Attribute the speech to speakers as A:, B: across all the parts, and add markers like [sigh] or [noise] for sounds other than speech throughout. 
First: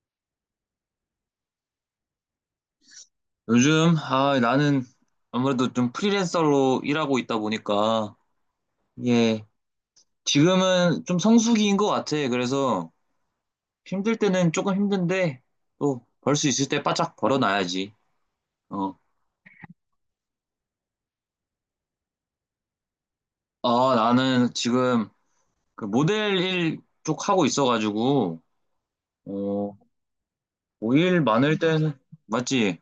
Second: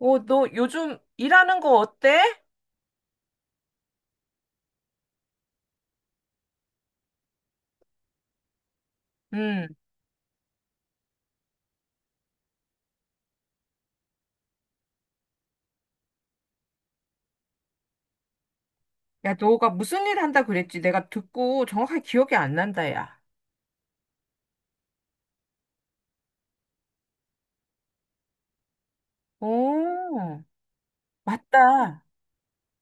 A: 어, 너 요즘 일하는 거 어때?
B: 요즘, 나는 아무래도 좀 프리랜서로 일하고 있다 보니까, 예,
A: 음.
B: 지금은 좀 성수기인 것 같아. 그래서 힘들 때는 조금 힘든데, 또 벌 수 있을 때 바짝 벌어놔야지. 어,
A: 야, 너가 무슨 일 한다 그랬지? 내가 듣고 정확하게 기억이 안 난다, 야.
B: 나는 지금 그 모델 일 쪽 하고 있어가지고, 어,
A: 오,
B: 뭐일 많을 때는,
A: 맞다.
B: 맞지?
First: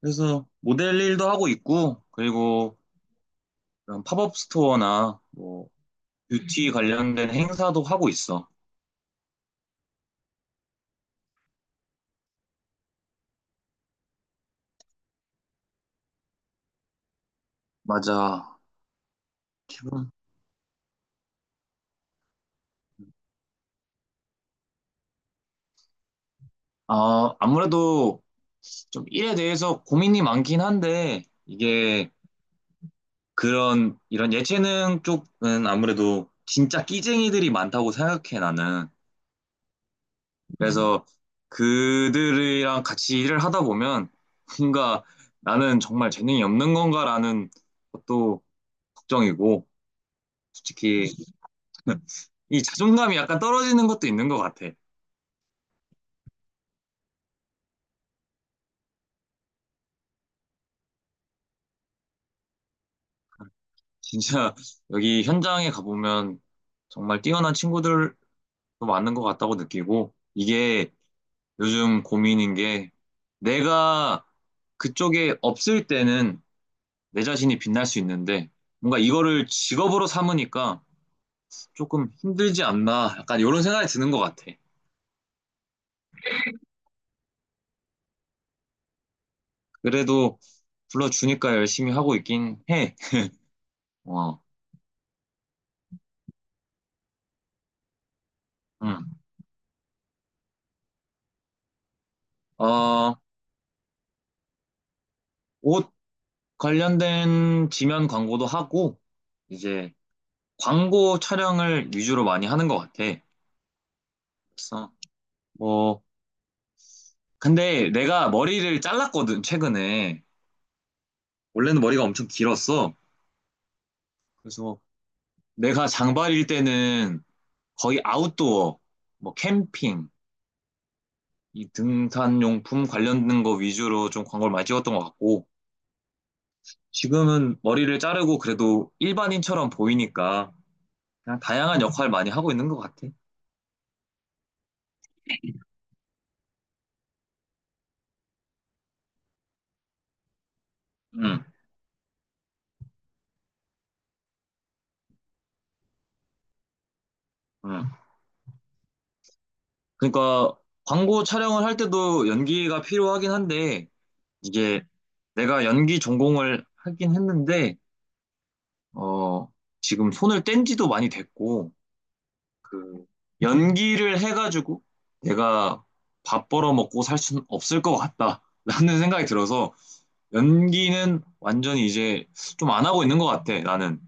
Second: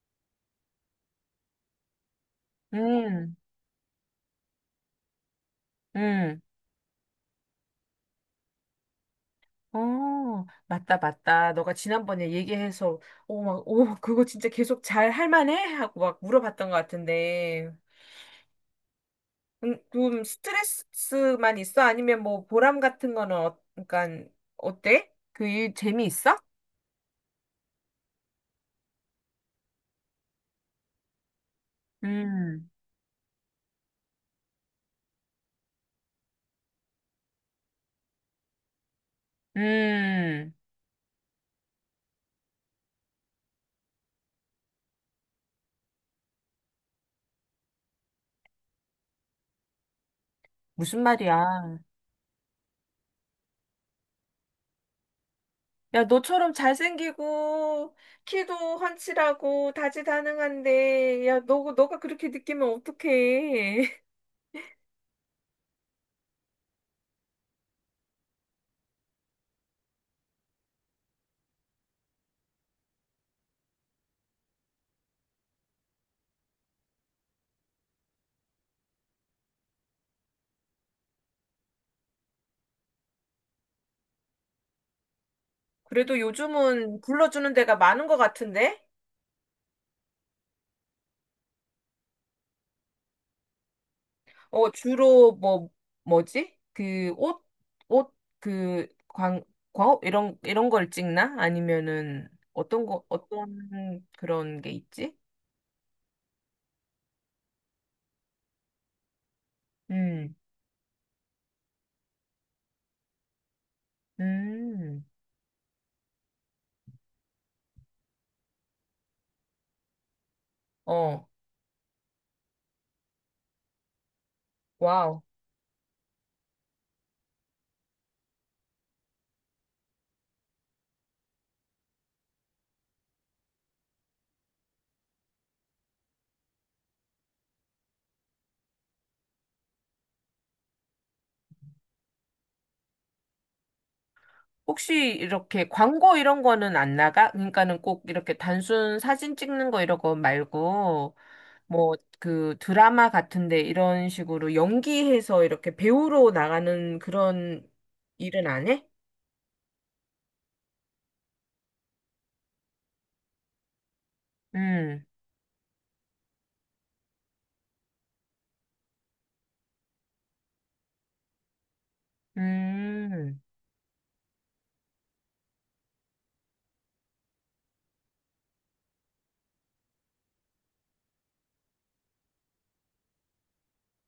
B: 그래서 모델 일도 하고 있고, 그리고
A: 음,
B: 그런 팝업 스토어나 뭐,
A: 음.
B: 뷰티 관련된 행사도 하고 있어.
A: 어, 맞다, 맞다. 너가 지난번에 얘기해서, 오, 막, 오, 그거 진짜 계속 잘 할 만해? 하고 막 물어봤던 것 같은데.
B: 맞아.
A: 좀 스트레스만 있어? 아니면 뭐 보람 같은 거는, 어, 그러니까, 어때? 그 일 재미있어?
B: 아무래도 좀 일에 대해서 고민이 많긴 한데, 이게
A: 음,
B: 이런 예체능 쪽은 아무래도 진짜 끼쟁이들이 많다고 생각해, 나는. 음.
A: 음.
B: 그래서 그들이랑 같이 일을 하다 보면, 뭔가 나는 정말 재능이 없는 건가라는 것도 걱정이고,
A: 무슨
B: 솔직히
A: 말이야?
B: 이 자존감이 약간 떨어지는 것도 있는 것 같아.
A: 야, 너처럼 잘생기고, 키도 환칠하고, 다재다능한데, 야, 너가 그렇게 느끼면 어떡해. [laughs]
B: 진짜 여기 현장에 가보면 정말 뛰어난 친구들도 많은 것 같다고 느끼고, 이게 요즘 고민인 게 내가 그쪽에 없을 때는 내 자신이 빛날 수 있는데 뭔가 이거를 직업으로 삼으니까 조금 힘들지 않나 약간 이런 생각이 드는 것 같아.
A: 그래도 요즘은 불러주는 데가 많은 것 같은데?
B: 그래도 불러주니까 열심히 하고 있긴 해. 어,
A: 어, 주로 뭐, 뭐지? 그, 옷, 그,
B: 응.
A: 광, 광업? 이런 걸 찍나? 아니면은,
B: 어,
A: 어떤 그런 게 있지?
B: 옷 관련된 지면 광고도 하고 이제
A: 음,
B: 광고 촬영을 위주로 많이 하는 것 같아. 그래서
A: 음,
B: 뭐 근데 내가 머리를 잘랐거든 최근에.
A: 어,
B: 원래는 머리가 엄청 길었어. 그래서
A: 와우.
B: 내가 장발일 때는 거의 아웃도어, 뭐 캠핑, 이 등산용품 관련된 거 위주로 좀 광고를 많이 찍었던 것 같고, 지금은 머리를 자르고 그래도 일반인처럼 보이니까 그냥 다양한 역할 많이 하고 있는 것 같아.
A: 혹시 이렇게 광고 이런 거는 안 나가? 그러니까는 꼭 이렇게 단순 사진 찍는 거 이런 거 말고
B: 응,
A: 뭐 그 드라마 같은데 이런 식으로 연기해서 이렇게 배우로 나가는 그런
B: 응.
A: 일은 안 해?
B: 그러니까 광고 촬영을 할 때도 연기가 필요하긴 한데, 이게
A: 음,
B: 내가 연기 전공을 하긴 했는데, 어, 지금 손을 뗀 지도 많이 됐고, 그
A: 음,
B: 연기를 해가지고 내가 밥 벌어 먹고 살 수는 없을 것 같다라는 [laughs] 생각이 들어서 연기는 완전히 이제 좀 안 하고 있는 것 같아 나는.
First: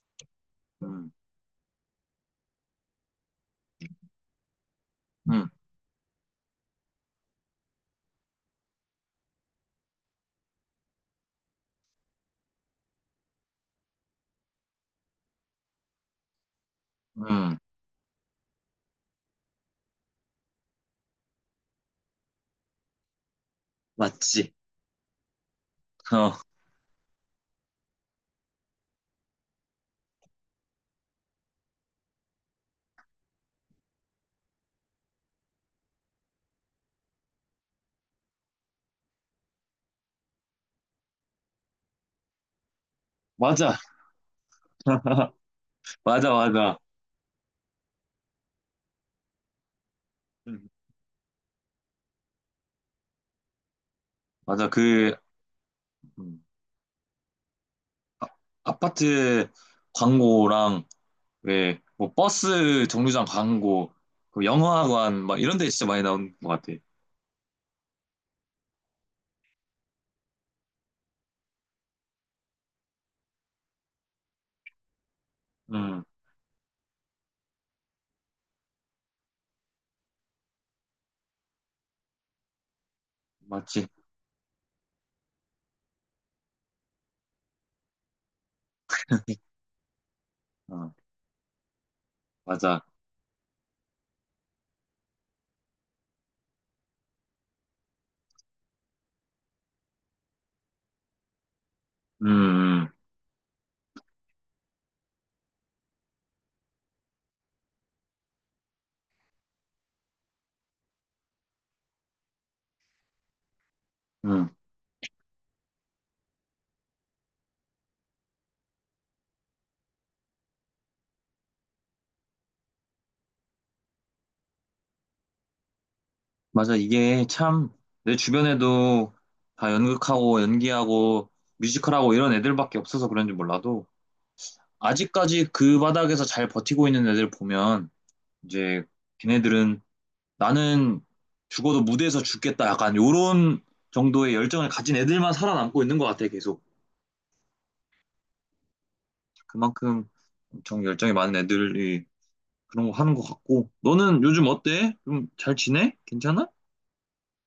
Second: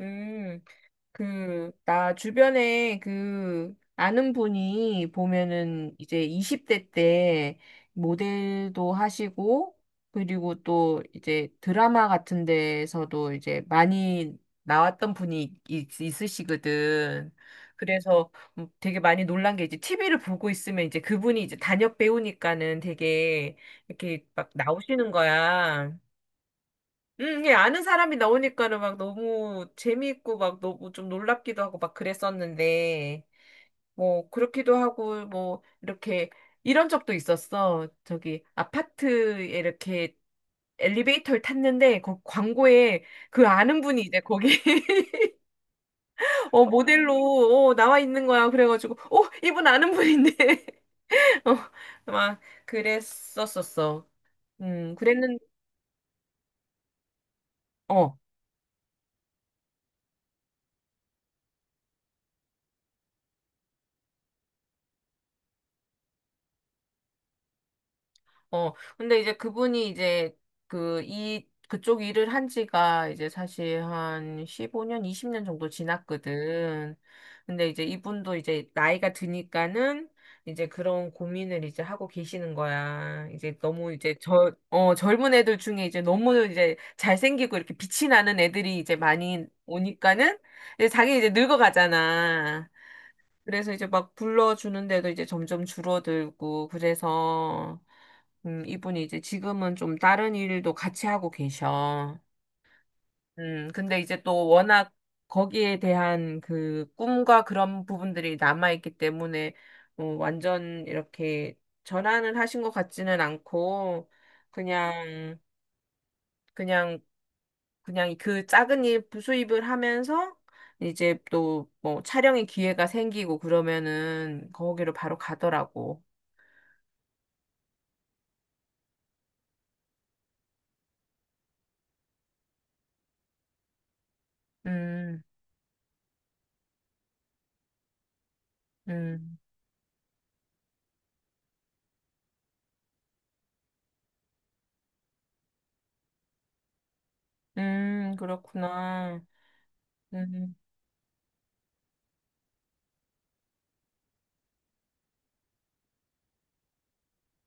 A: 음.
B: 음,
A: 그, 나 주변에 그, 아는 분이
B: 음,
A: 보면은 이제 20대 때 모델도 하시고, 그리고 또 이제 드라마 같은 데서도 이제 많이 나왔던 분이 있으시거든.
B: 음,
A: 그래서 되게 많이 놀란 게 이제 TV를 보고 있으면 이제 그분이 이제 단역 배우니까는 되게 이렇게 막
B: 맞지.
A: 나오시는 거야.
B: 어,
A: 이게 아는 사람이 나오니까는 막 너무 재미있고 막 너무 좀 놀랍기도 하고 막 그랬었는데, 뭐, 그렇기도 하고, 뭐, 이렇게, 이런 적도 있었어. 저기, 아파트에 이렇게 엘리베이터를 탔는데, 그 광고에 그
B: 맞아,
A: 아는 분이 이제 거기, [laughs]
B: 맞아,
A: 어,
B: 맞아,
A: 모델로, 어, 나와 있는 거야. 그래가지고, 어, 이분 아는 분인데.
B: 음.
A: [laughs] 어, 막, 그랬었었어.
B: 맞아.
A: 음,
B: 그
A: 그랬는,
B: 음,
A: 어.
B: 아, 아파트 광고랑 왜 뭐 버스 정류장 광고, 그 영화관 막 이런 데 진짜 많이 나온 것 같아.
A: 어, 근데 이제 그분이 이제 그쪽 일을 한 지가 이제 사실 한 15년, 20년 정도
B: 음,
A: 지났거든. 근데 이제 이분도 이제 나이가 드니까는 이제 그런 고민을 이제 하고 계시는 거야. 이제
B: 맞지.
A: 너무 이제 어, 젊은 애들 중에 이제 너무 이제 잘생기고 이렇게 빛이 나는 애들이 이제 많이 오니까는 이제
B: 어,
A: 자기 이제 늙어가잖아.
B: 맞아.
A: 그래서 이제 막 불러주는데도 이제 점점 줄어들고, 그래서, 이분이 이제 지금은 좀 다른 일도 같이 하고 계셔.
B: 음, 음.
A: 근데 이제 또 워낙 거기에 대한 그 꿈과 그런 부분들이 남아있기 때문에, 어, 완전 이렇게 전환을 하신 것 같지는 않고,
B: 음.
A: 그냥, 그냥 그냥 그 작은 일 부수입을 하면서 이제 또 뭐 촬영의 기회가 생기고 그러면은 거기로 바로 가더라고.
B: 맞아. 이게 참 내 주변에도 다 연극하고 연기하고 뮤지컬하고 이런 애들밖에 없어서 그런지 몰라도
A: 음,
B: 아직까지 그 바닥에서 잘 버티고 있는 애들 보면 이제
A: 음,
B: 걔네들은 나는 죽어도 무대에서 죽겠다 약간 요런 정도의 열정을 가진 애들만 살아남고 있는 것 같아 계속.
A: 그렇구나.
B: 그만큼
A: 음.
B: 엄청 열정이 많은 애들이 그런 거 하는 것 같고 너는 요즘 어때? 좀 잘 지내? 괜찮아?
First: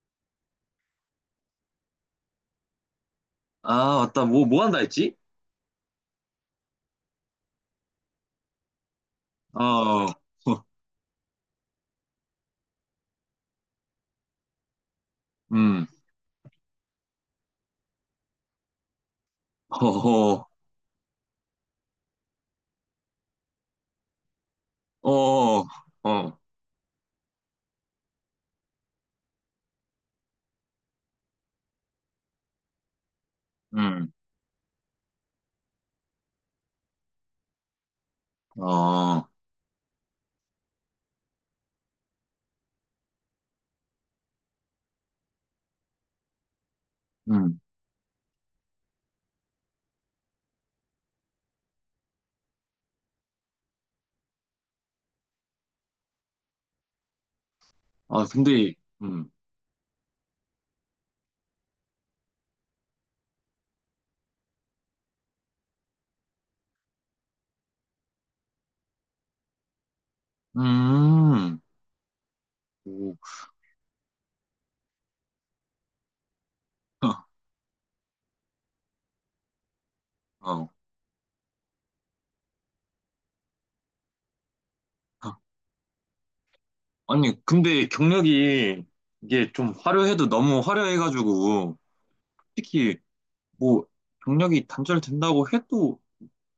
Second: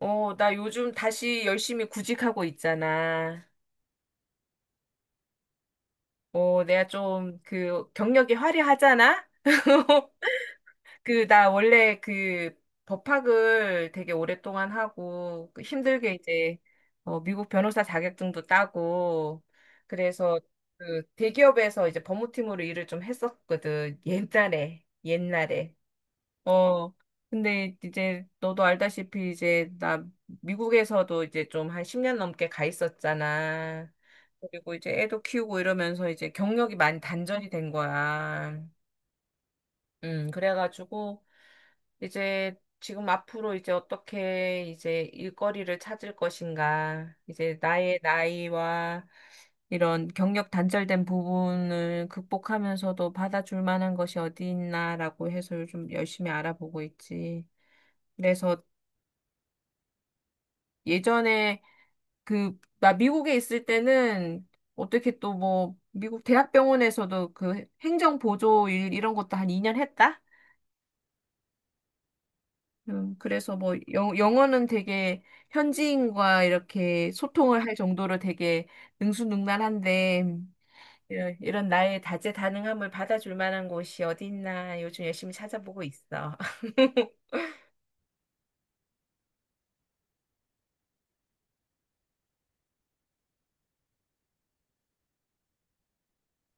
A: 어, 나 요즘 다시 열심히 구직하고 있잖아.
B: 아 맞다. 뭐 뭐 한다 했지?
A: 어, 내가 좀 그 경력이 화려하잖아?
B: 어.
A: [laughs]
B: [laughs]
A: 그, 나 원래 그 법학을 되게 오랫동안 하고 그
B: 음.
A: 힘들게 이제 어, 미국 변호사 자격증도 따고
B: 어허,
A: 그래서 그 대기업에서 이제 법무팀으로 일을 좀 했었거든. 옛날에,
B: 어, 어,
A: 옛날에. 어, 근데 이제 너도 알다시피 이제 나 미국에서도 이제 좀 한 10년 넘게 가 있었잖아.
B: 음,
A: 그리고 이제 애도 키우고 이러면서 이제 경력이 많이 단절이 된 거야.
B: 어,
A: 그래가지고 이제 지금 앞으로 이제 어떻게 이제 일거리를 찾을 것인가, 이제
B: 음.
A: 나의 나이와 이런 경력 단절된 부분을 극복하면서도 받아줄 만한 것이 어디 있나라고 해서 요즘 열심히 알아보고 있지.
B: 아,
A: 그래서
B: 근데, 음,
A: 예전에 그, 나 미국에 있을 때는 어떻게 또 뭐, 미국 대학병원에서도 그 행정보조 일 이런 것도 한 2년 했다?
B: 음, 오,
A: 그래서 뭐 영어는 되게 현지인과 이렇게
B: [laughs]
A: 소통을 할 정도로 되게 능수능란한데
B: 어. 어.
A: 이런 나의 다재다능함을 받아줄 만한 곳이 어디 있나 요즘 열심히 찾아보고 있어. [laughs]
B: 아니, 근데 경력이 이게 좀 화려해도 너무 화려해가지고, 솔직히 뭐, 경력이 단절된다고 해도,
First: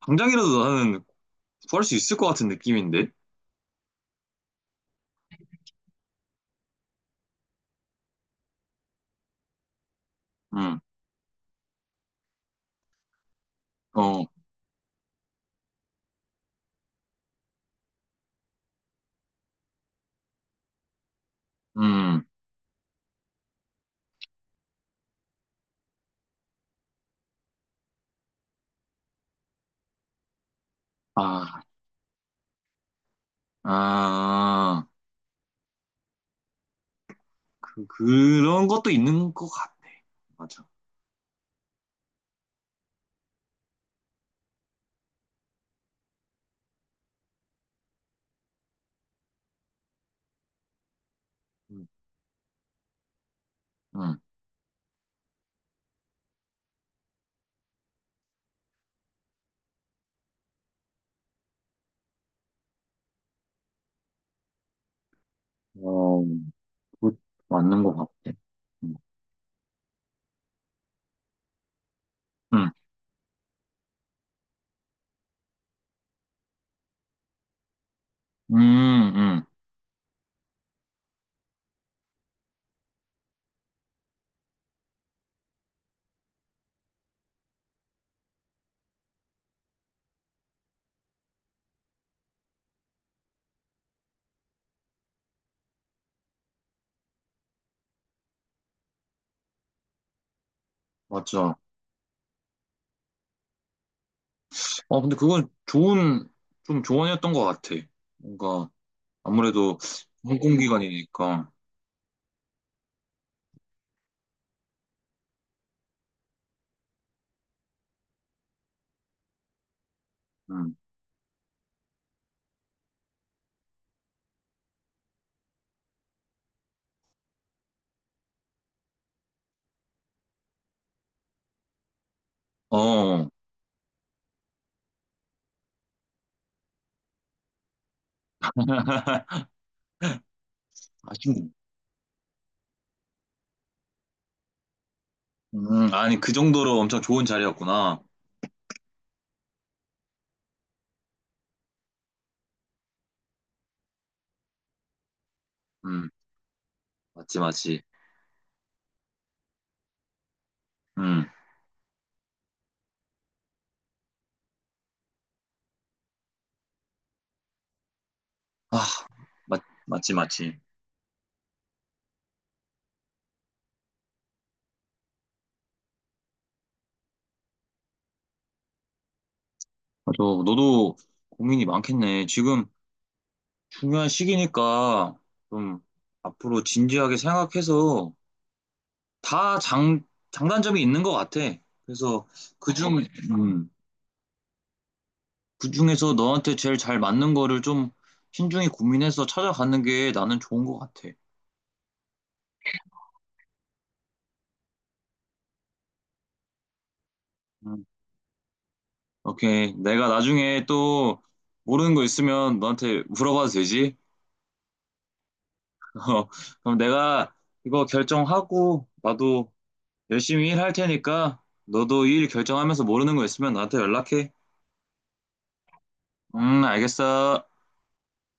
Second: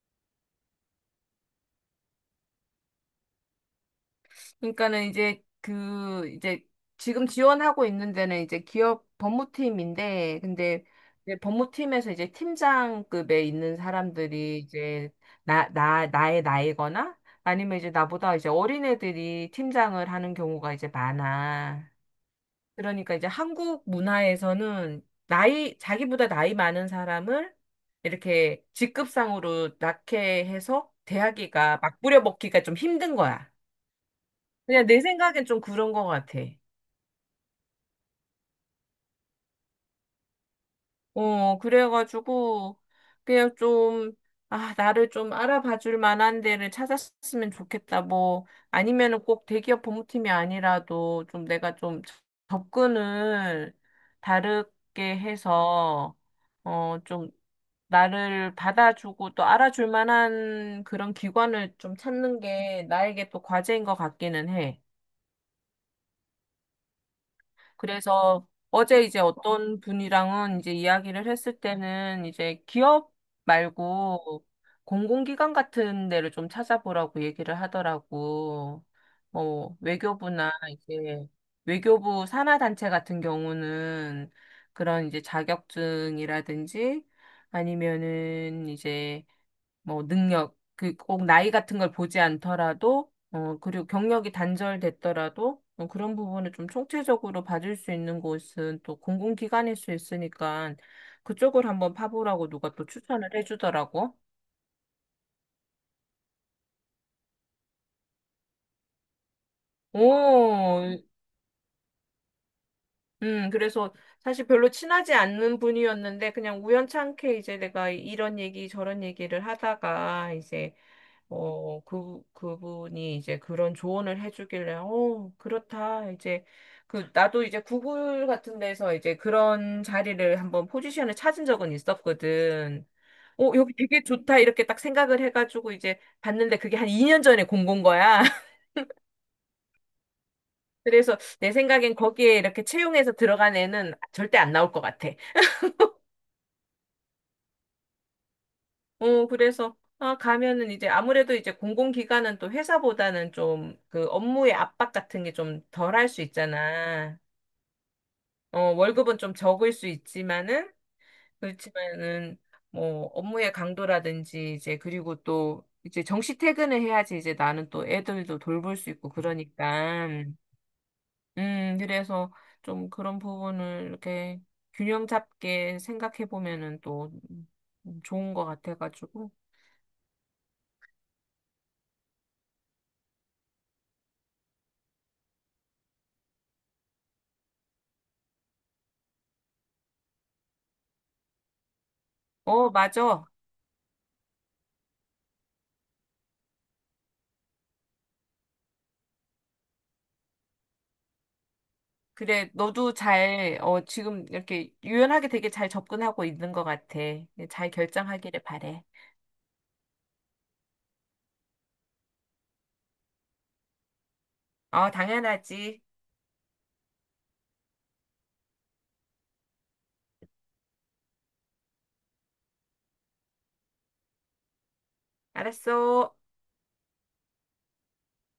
B: 당장이라도 나는 구할 수 있을 것 같은 느낌인데?
A: 그러니까는 이제 그 이제 지금 지원하고 있는 데는 이제 기업 법무팀인데
B: 음,
A: 근데 이제 법무팀에서 이제 팀장급에 있는
B: 어,
A: 사람들이 이제 나의 나이거나 아니면 이제 나보다 이제 어린애들이 팀장을 하는 경우가 이제 많아.
B: 음,
A: 그러니까 이제 한국 문화에서는 나이, 자기보다 나이 많은 사람을 이렇게 직급상으로 낙해 해서
B: 아,
A: 대하기가 막 부려먹기가 좀 힘든 거야.
B: 아,
A: 그냥 내 생각엔 좀 그런 것 같아.
B: 그런 것도 있는 것 같아. 맞아.
A: 어, 그래가지고, 그냥 좀, 아, 나를 좀 알아봐 줄 만한 데를 찾았으면 좋겠다. 뭐, 아니면은 꼭 대기업 법무팀이 아니라도 좀 내가
B: 음,
A: 좀 접근을
B: 음.
A: 다르게 해서, 어, 좀 나를 받아주고 또 알아줄 만한 그런 기관을 좀 찾는 게 나에게 또 과제인 것 같기는 해.
B: 그거 맞는 것 같아.
A: 그래서
B: 음,
A: 어제 이제 어떤 분이랑은 이제 이야기를 했을 때는 이제 기업 말고 공공기관 같은 데를 좀 찾아보라고 얘기를
B: 음,
A: 하더라고.
B: 음, 음,
A: 뭐 외교부나 이제 외교부 산하 단체 같은 경우는 그런 이제 자격증이라든지 아니면은 이제 뭐 능력, 그 꼭 나이 같은 걸 보지 않더라도, 어, 그리고 경력이 단절됐더라도, 어, 그런 부분을 좀 총체적으로 봐줄 수 있는 곳은 또 공공기관일 수 있으니까
B: 맞아.
A: 그쪽을 한번 파보라고 누가 또 추천을 해주더라고.
B: 어, 근데 그건 좋은, 좀 조언이었던 것 같아. 뭔가, 아무래도
A: 오,
B: 공공기관이니까.
A: 그래서 사실 별로 친하지 않는 분이었는데 그냥 우연찮게 이제 내가 이런 얘기 저런 얘기를 하다가 이제
B: 음,
A: 어, 그분이 이제 그런 조언을 해주길래, 어, 그렇다. 이제, 그, 나도 이제 구글 같은 데서 이제 그런 자리를 한번 포지션을 찾은 적은 있었거든.
B: 어,
A: 어, 여기 되게 좋다. 이렇게 딱 생각을 해가지고 이제 봤는데 그게 한 2년 전에 공고인 거야. [laughs]
B: [laughs]
A: 그래서
B: 아쉽네.
A: 내 생각엔 거기에 이렇게 채용해서 들어간 애는 절대 안 나올 것 같아.
B: 아니, 그 정도로 엄청 좋은 자리였구나.
A: 어, 그래서, 아, 가면은 이제 아무래도 이제 공공기관은 또 회사보다는 좀 그 업무의 압박 같은 게 좀 덜 할
B: 음,
A: 수 있잖아.
B: 맞지, 맞지.
A: 어, 월급은 좀 적을 수 있지만은,
B: 음,
A: 그렇지만은, 뭐, 업무의 강도라든지 이제 그리고 또 이제 정시 퇴근을 해야지 이제 나는 또 애들도 돌볼
B: 아,
A: 수 있고 그러니까.
B: 맞지, 맞지.
A: 그래서 좀 그런 부분을 이렇게 균형 잡게 생각해 보면은 또 좋은 것 같아가지고.
B: 맞아, 너도 고민이 많겠네. 지금 중요한 시기니까 좀 앞으로 진지하게 생각해서 다 장단점이 있는 것 같아. 그래서
A: 어,
B: 그중,
A: 맞아.
B: 음, 그중에서 너한테 제일 잘 맞는 거를 좀 신중히 고민해서 찾아가는 게 나는 좋은 것 같아.
A: 그래, 너도 잘, 어, 지금 이렇게 유연하게 되게 잘 접근하고 있는 것 같아. 잘
B: 음,
A: 결정하기를 바래.
B: 오케이. 내가 나중에 또 모르는 거 있으면 너한테 물어봐도 되지?
A: 어, 당연하지.
B: [laughs] 어, 그럼 내가 이거 결정하고 나도 열심히 일할 테니까 너도 일 결정하면서 모르는 거 있으면 나한테 연락해.
A: 알았어.
B: 알겠어.